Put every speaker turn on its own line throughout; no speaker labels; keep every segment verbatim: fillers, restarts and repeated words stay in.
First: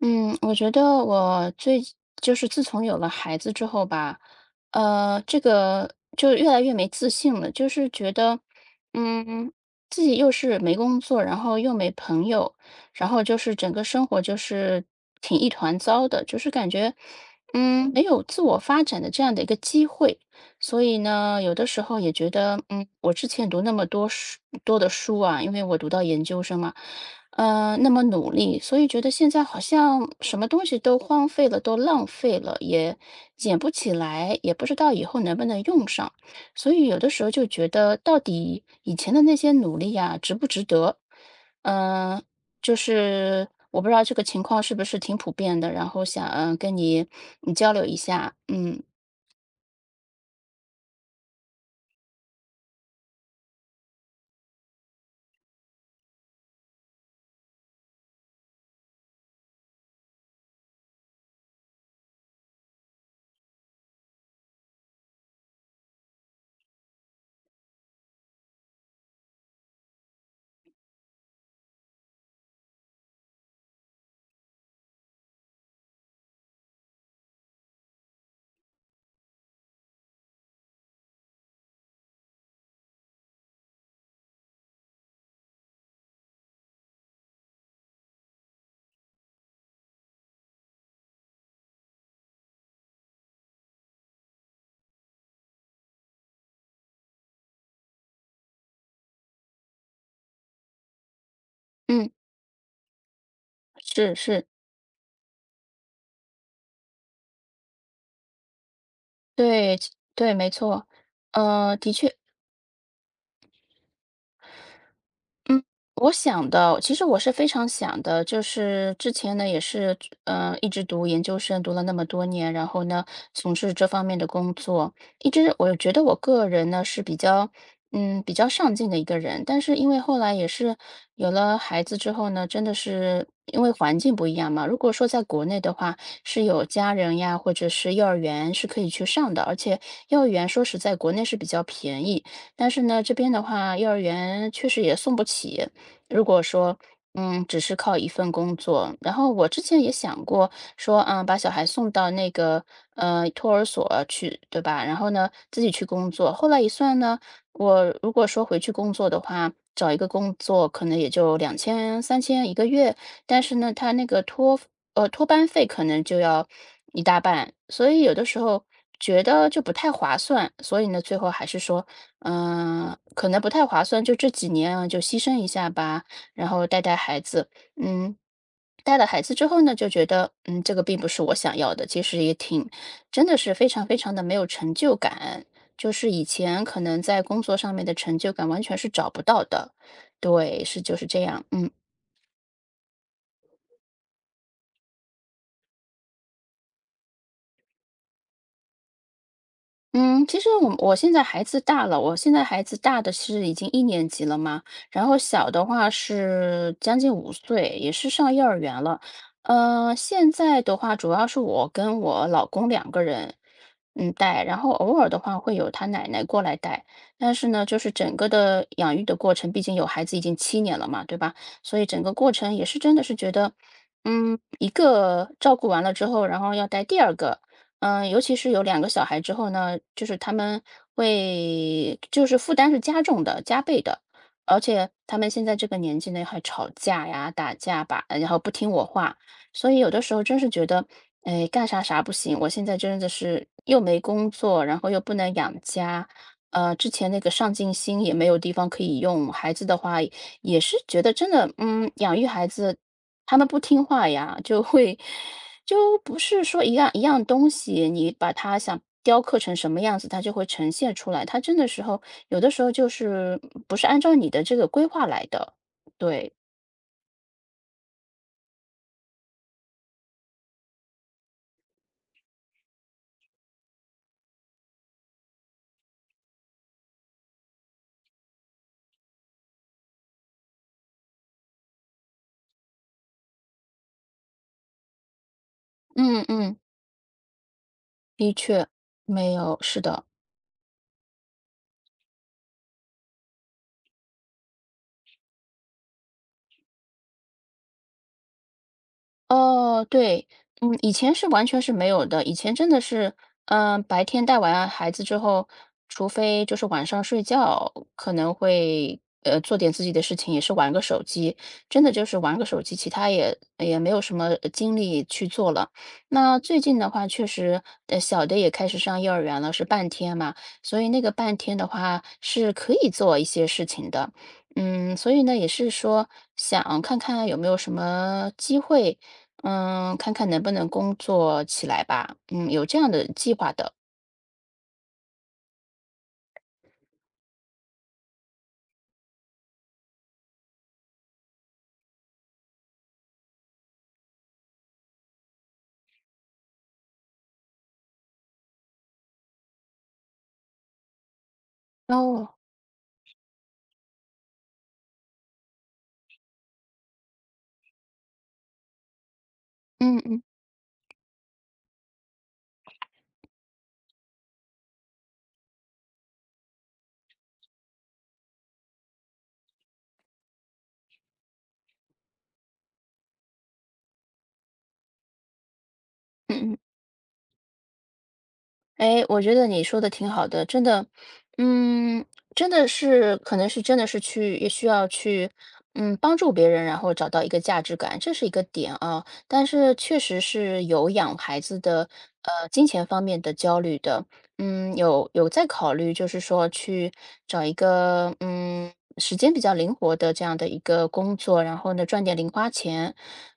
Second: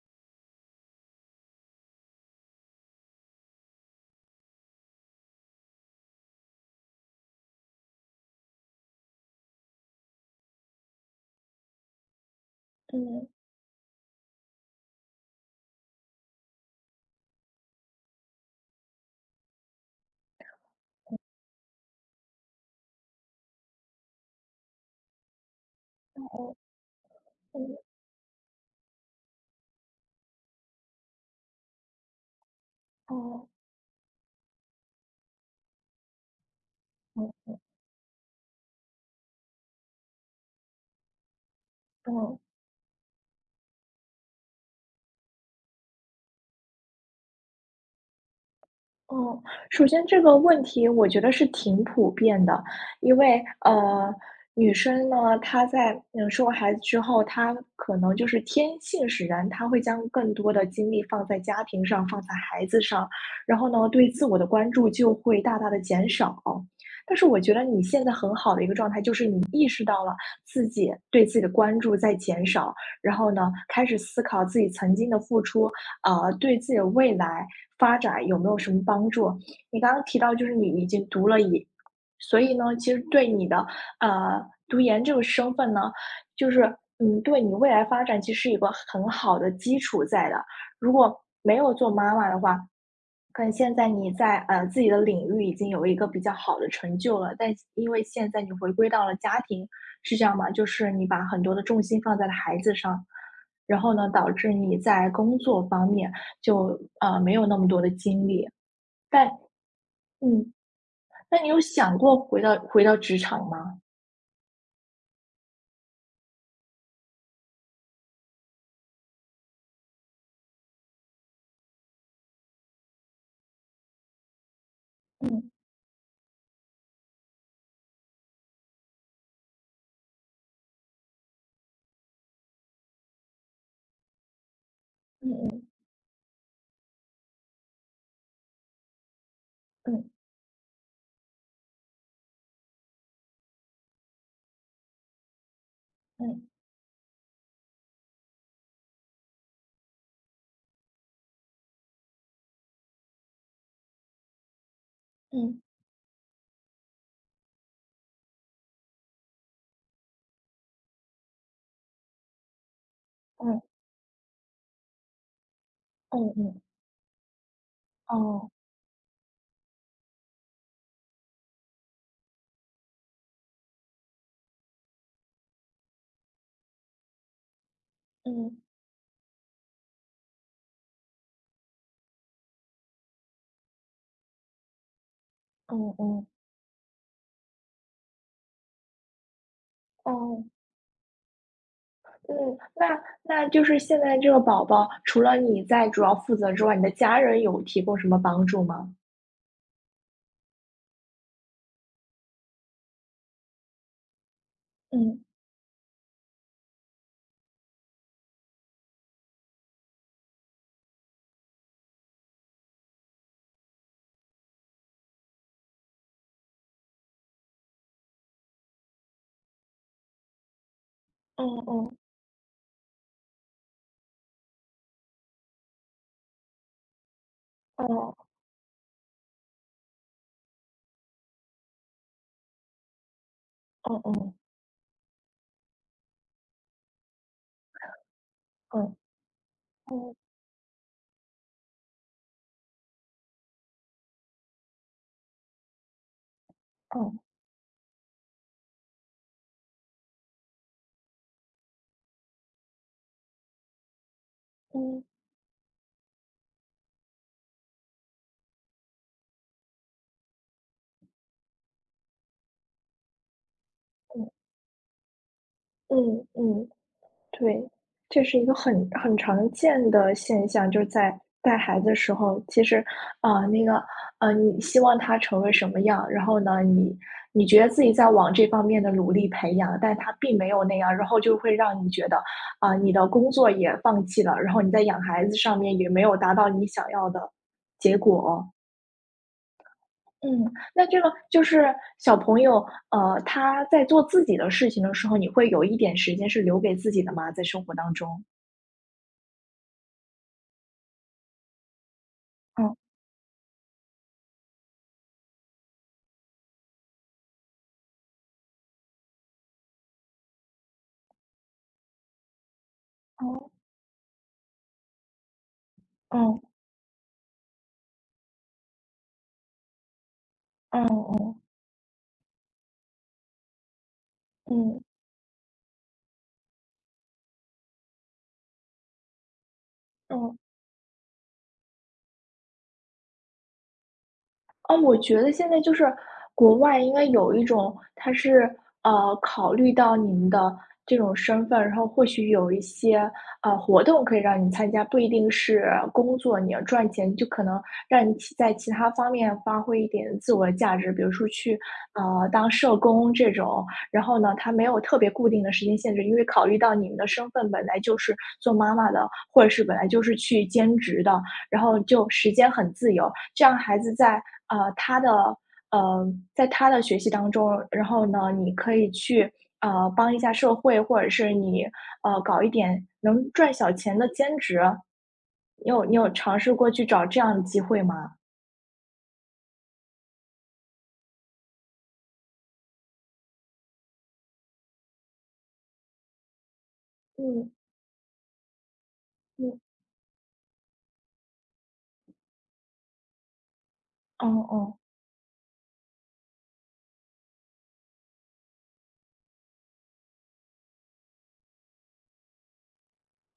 嗯，我觉得我最就是自从有了孩子之后吧，呃，这个就越来越没自信了，就是觉得，嗯，自己又是没工作，然后又没朋友，然后
嗯，
就是整个生活就是挺一团糟的，就是感觉，嗯，没有自我发展的这样的一个机会。所以呢，有的时候也觉得，嗯，我之前读那么多书多的书啊，因为我读到研究
哦，
生嘛，呃，
嗯，
那么努力，所以觉得现在好像什么东西都荒废了，都浪费了，也
哦
捡不起来，也不知道以后能不能用上，所以有的时候就
哦
觉得，到底以前的那些努力呀，值不值得？
哦
嗯、
哦
就是我不知道这个情况是不是挺普遍的，然后想，嗯、跟你你交流一下，嗯
哦。首先这个问题我觉得是挺普遍的，因为呃，女生呢，她在嗯生完孩子之后，她可能就是天性使然，她会将更多的精力放在家庭上，放在孩子上，然后呢，对自我的关注就会大大的减少。但是我觉得你现在很好的一个状态，就是你意识到了自己对自己的关注在减少，然后呢，开始思考自己曾经的付出呃，对自己的未来发展有没有什么帮助？你刚刚提到就是你已经读了研，所以呢，其实对你的呃读研这个身份呢，就是嗯，对你未来发展其实有个很好的基础在的。如果没有做妈妈的话，可能现在你在呃自己的领域已经有一个比较好的成就了，但因为现在你回归到了家庭，是这样吗？就是你把很多的重心
嗯，
放在了孩子上，然后呢，
是
导
是。
致你在工作方面就呃没有那么多的精力。但
对，对，没
嗯，
错。
那你有
呃，的
想
确，
过回到回到职场吗？
嗯，我想的，其实我是非常想的，就是之前呢也是，呃，一直读研究生，读了那么多年，然后呢从事这方面的工作，一
嗯，
直我觉得我个人呢是比较，嗯，比较上进的一个人，但是因为后来也是有了孩子之后呢，真的是因为环境不一样嘛，如果说在国内
嗯，
的话，是有家人呀，或者是幼儿园是可以去上的，而且
嗯，
幼儿园说实在国内是比较便宜。但是呢，这边的话，幼儿园确实也送不起。如果
嗯，
说，嗯，只是靠一份工作，然后我之前也想过说，嗯，把小孩送到那个呃托儿所去，对吧？然后呢，自
嗯，
己去工作。后来一算呢，我如果说回去工作的话，找一个工作可能也就两千、三千一个月，但是呢，
嗯，
他那个托呃托班费可能就
嗯，
要
嗯，嗯，
一大半，所以有的时
哦，
候觉得就不太划算，所以呢，最后还是说嗯，可能不太划算，就这几年啊，就牺牲一下吧，然后带带孩子。嗯，
嗯，
带了孩子之后呢，就觉得，嗯，这个并不是我想要的，其实也挺，真的是非常非常的没有成就感，就
嗯，
是以
嗯，
前可能在工作上面的成就感完全是找不到的，
哦。
对，是就是这样，嗯。
嗯，那那就是现在这个宝宝，除了你在主要负责之外，你的家人有提供什么帮助吗？
嗯，其实我我现在孩子大了，我现在孩子大的是已经一年级了嘛，然后
嗯，
小的话是将近五岁，也是上幼儿园了。呃，现在的话主要是我跟我老公两个人，嗯，带，然后偶尔的话会有他奶奶过来带，但是呢，就是整个的养育的过程，毕竟有孩子已经七年了嘛，对吧？
嗯
所以
嗯，
整个过程也是真的是觉得，嗯，一个照顾完了之后，然后要带第二个。嗯，
哦，
尤其是有两个小孩之后呢，就是他们会就是负担是加重的、加倍的。
哦哦，
而且他们现在这个年纪呢，还吵架呀、打架吧，然后不听我
嗯，
话。所以有的时
嗯，
候真是觉得，哎，干啥啥不行，我现在真的是又没工作，然后又不能养家，呃，之前那
嗯，
个上进心也没有地方可以用。孩子的话也是觉得真的，嗯，养育孩子他们不听话呀，就会
嗯，
就不是说一样一样东西，你把它想雕刻成什么样子，它就会呈现出来。它真的时候，有的时候就是不是按照你的这个规划来的。
嗯，
对，
嗯。对，这是一个很很常见的现象，就是在带孩子的时候，其实，啊，那个，呃，你希望他成为什么样，然后呢，你你觉得自己在往这方面的努力培养，但他并没有那样，然后就会让你觉得，啊，你的工作也放弃了，然后你在养孩子上面也没有
嗯
达到
嗯，
你想要的结
的
果。
确，没有，是的。
嗯，那这个就是小朋友，呃，他在做自己的事情的时候，你会有一点时间是留给自己的吗？在生活当中？
哦，对，嗯，以前是完全是没有的，以前真的是，嗯、白天带完孩子之后，除非就是晚上睡觉，可能会呃做点自己的事情，也是玩个手机，真的就是玩个手机，其他也
哦，
也没有什么呃精力去做了。那
哦，
最近的话，确实，呃，小的也开始上幼儿园了，是半天嘛，
哦，
所以那个半
哦，
天的话是可以做一些事情的。
嗯，
嗯，所以呢，也是说想看看有没有什么机会，嗯，看看
嗯，
能不能工作起来吧。嗯，有这样的计划的。
哦，我觉得现在就是国外应该有一种，它是，呃，考虑到你们的这种身份，然后或许有一些，呃，活动可以让你参加，不一定是工作，你要赚钱，就可能让你其在其他方面发挥一点自我的价值，比如说去，呃，
哦，
当社工这种。然后呢，它没有特别固定的时间限制，因为考虑到你们的身份本来就是做妈妈的，或者是本来
嗯
就是
嗯
去兼职的，然后就时间很自由，这样孩子在呃他的呃在他的学习当中，然后呢，你可以去呃帮一下社会，或者是你呃搞一点能赚小钱的兼职。你有你有尝
嗯
试
嗯。
过去找这样的机会吗？
哎，我觉得你说的挺好的，真的，嗯，真的是，可能是真的是去也需要去，嗯，帮助别人，然后找到一个
嗯
价值感，这是一个点啊。但
嗯。
是确实是有养孩子的，呃，金钱方面的焦虑的，
哦
嗯，
哦
有有在考虑，就是说去找一个，嗯，时间比较灵活的这样的一个工作，然后呢，赚点零花钱，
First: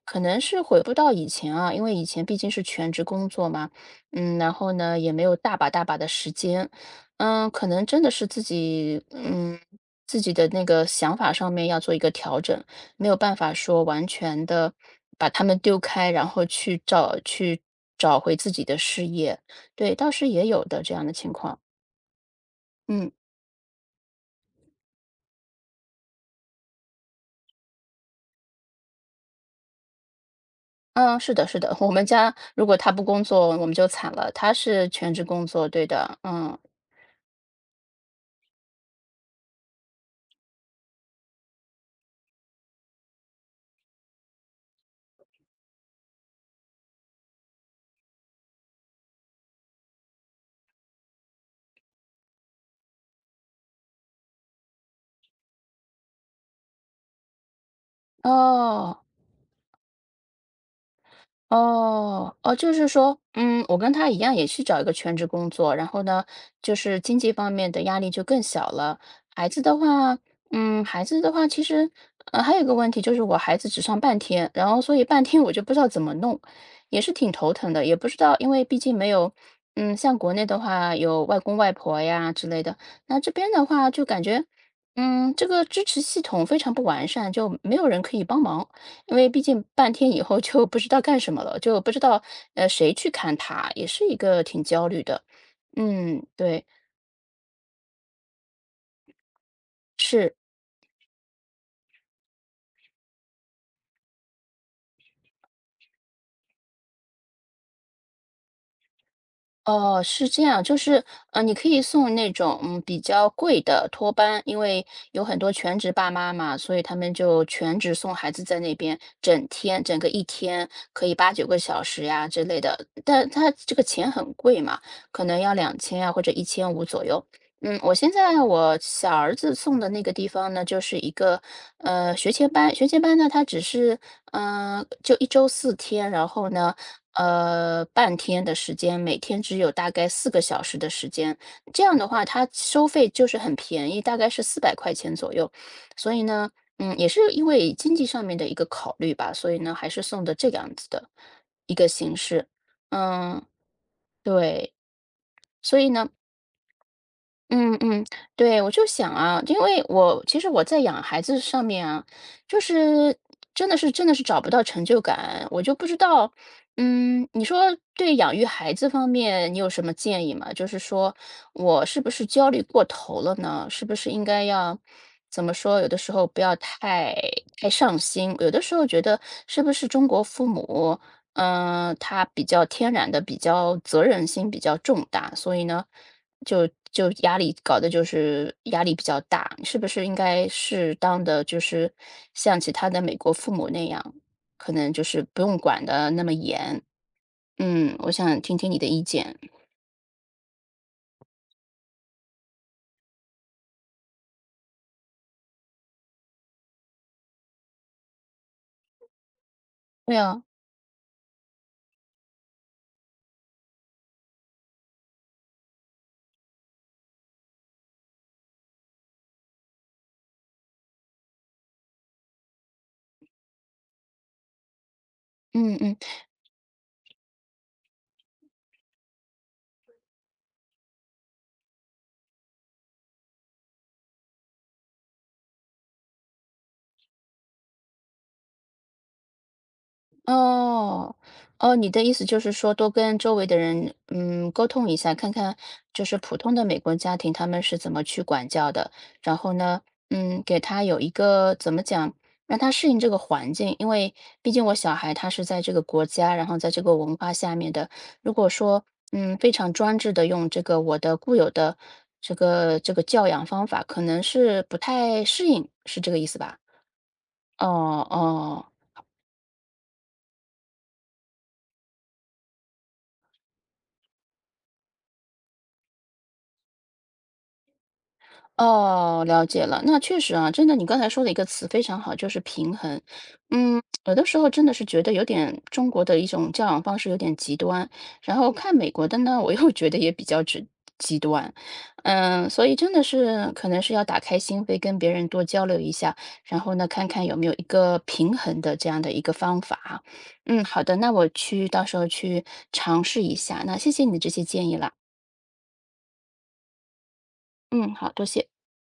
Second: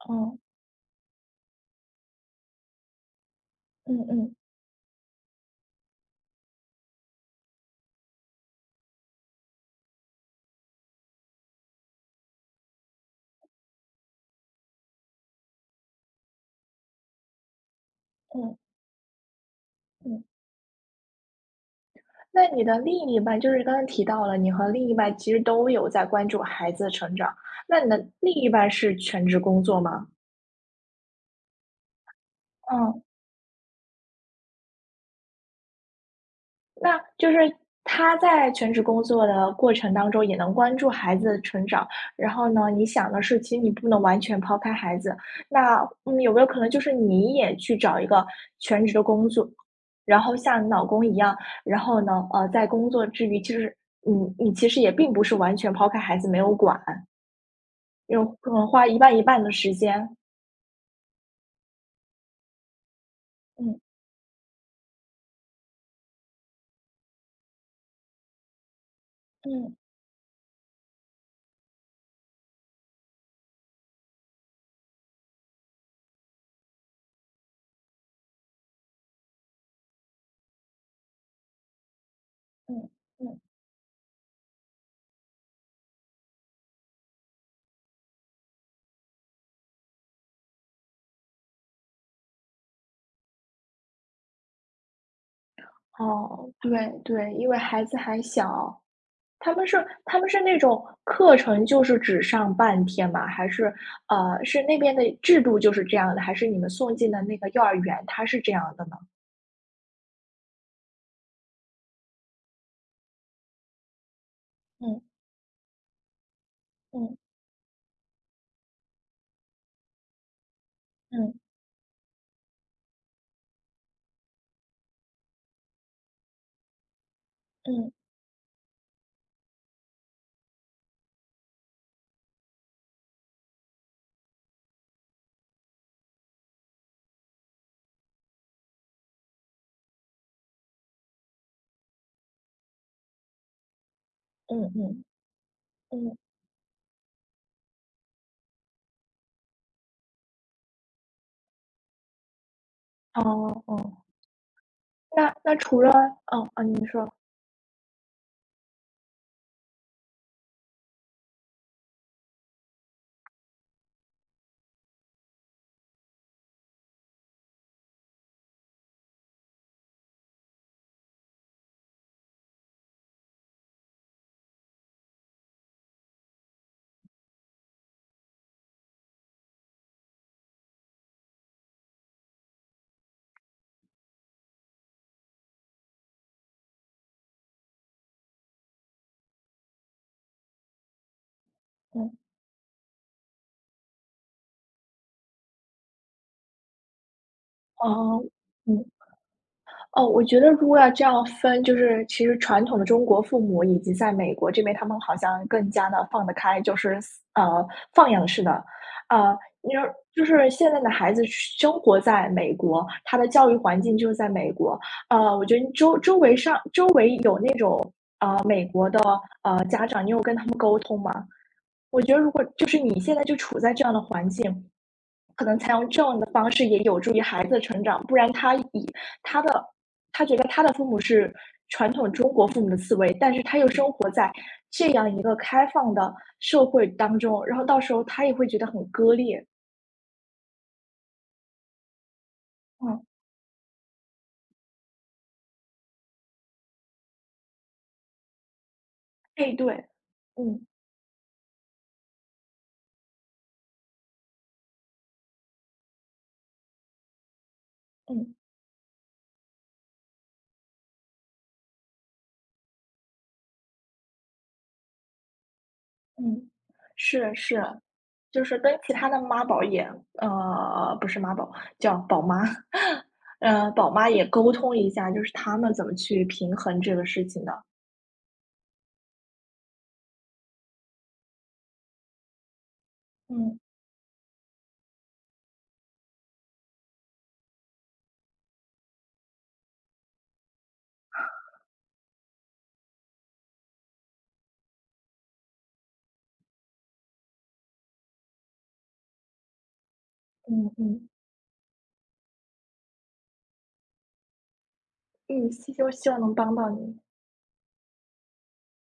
可
哦，
能是回不到以前啊，因为以前毕竟是全职工作嘛。
嗯嗯
嗯，然后呢，也没有大把大把的时间，嗯，可能真的是自己，嗯，自己的那个想法上面要做一个调整，没有办法说完全的把他们丢开，然后去找去找回自
嗯
己的事业，对，倒
嗯。
是也有的这样的情况，
那你的另
嗯
一半就是刚才提到了，你和另一半其实都有在关注孩子的成长，那你的另一半是全职工作吗？
嗯，是的，是的，我们家如果他
嗯。
不工作，我们就惨了，他是全职工作，对的，嗯，
那就是他在全职工作的过程当中，也能关注孩子的成长。然后呢，你想的是，其实你不能完全抛开孩子。那嗯，有没有可能就是你也去找一个全职的工作，然后像你老公一样，然后呢，呃，在工作之余，其实你你其实也并不是完全抛开孩子没有管，有可能花一
哦。
半一半的时间。
哦，哦，就是说，嗯，我
嗯
跟他一样也去找一个全职工作，然后呢，就是经济方面的压力就更小了。孩子
嗯
的话，嗯，孩子的话，其实，呃，还有一个问题就是我孩子只上半天，然后所以半天我就不知道怎么弄，也是挺头疼的，也不知道，因为毕竟没有，嗯，像国内的话有外公外婆呀之类的，
嗯
那这
嗯，
边的话就感觉，嗯，这个支持系统非常不完善，就没有人可以帮忙。因为毕竟半天以后就不知道干什么了，就不知道，呃，谁去看他，也是一个挺焦虑的。嗯，
哦，
对，
对对，因为孩子还小。他们是他们
是。
是那种课程就是只上半天吗？还是，呃，是那边的制度就是这样的？还是你们送进的那个幼儿园，它是这样的呢？
哦，是这样，就是，嗯，你可以送那种嗯比较贵的托班，因为
嗯
有很多全职爸妈嘛，所以他们
嗯
就全职送孩子在那边，整天整个一天可以八
嗯
九个小时呀之类的，但他这个钱很贵嘛，可能要两千啊或者一千五左右。嗯，
嗯
我现在我小儿子送的那个地方呢，就是一个呃学前班，学前班呢，他只是嗯、呃就一周四天，然后呢。呃，半天的时间，每天只有大概四个小时的时间。这样的话，它收费就是很便宜，大概是四
嗯
百块
嗯
钱左右。所
嗯。
以呢，嗯，也是因为经济上面的一个考虑吧，所以呢，还是送的这个样子的一个形式。嗯，
哦哦，
对。
那那
所
除
以
了
呢
嗯，啊，你说。
嗯嗯，对，我就想啊，因为我其实我在养孩子上面啊，就是真的是真的是找不到成就感，我就不知道，嗯，你说对养育孩子方面你有什么建议吗？就是说我是不是焦虑过头了呢？是不是应该要怎么说？有的时候不要太太上心，有的时候觉得是不是中国父母？嗯，他比较天然的，比较责任心比较重大，所以呢，就就压力搞得就是压力比较大。是不是应该适当的就是
嗯。
像其他的美国父母那样，可能就是不用管的那么严？嗯，我
哦。
想听听你
嗯。
的意见。
哦，我觉得如果要这样分，就是其实传统的中国父母以及在美国这边，他们好像更加的放得开，就是呃，放养式的。呃，你说
对
就
啊，
是现在的孩子生活在美国，他的教育环境就是在美国。呃，我觉得周周围上周围有那种，呃，美国的，呃，家长，你有跟他们沟通吗？我觉得如果就是你现在就处在这样的环境，可能采
嗯
用
嗯。
这样的方式也有助于孩子的成长，不然他以他的他觉得他的父母是传统中国父母的思维，但是他又生活在这样一个开放的社会当中，然后到时候他也会觉得很割裂，
哦，哦，你的意思就是说多
嗯，
跟周围的人，嗯，沟通一下，看看就是普通的美国家庭他们是怎么去管教的，然后
哎，对，
呢，嗯，给
嗯，
他有一个怎么讲，让他适应这个环境，因为毕竟我小孩他是在这个国家，然后在这个文化下面的，如
嗯，
果说嗯非常专制的用这个我的固有的这个这个教养方法，可能是不太适应，是这个意思
嗯，
吧？
是是。
哦
就是
哦。
跟其他的妈宝也呃，不是妈宝，叫宝妈，呃，宝妈也沟通一下，就是他们怎么去平衡这个事情的。
哦，了解了。那确实啊，真的，你刚才说的一个词非常好，就是平衡。
嗯，
嗯，有的时候真的是觉得有点中国的一种教养方式有点极端，然后看美国的呢，我又觉得也比较极极端。嗯，所以真的是可能是要打开心扉，跟别人多交流一下，然后呢，看看有没有一个平衡的这样的一个方法。嗯，
嗯
好的，
嗯，
那我去到时候去尝试一下。那谢谢你的这些建议啦。
嗯，希就希望能帮到你。
嗯，好，多谢。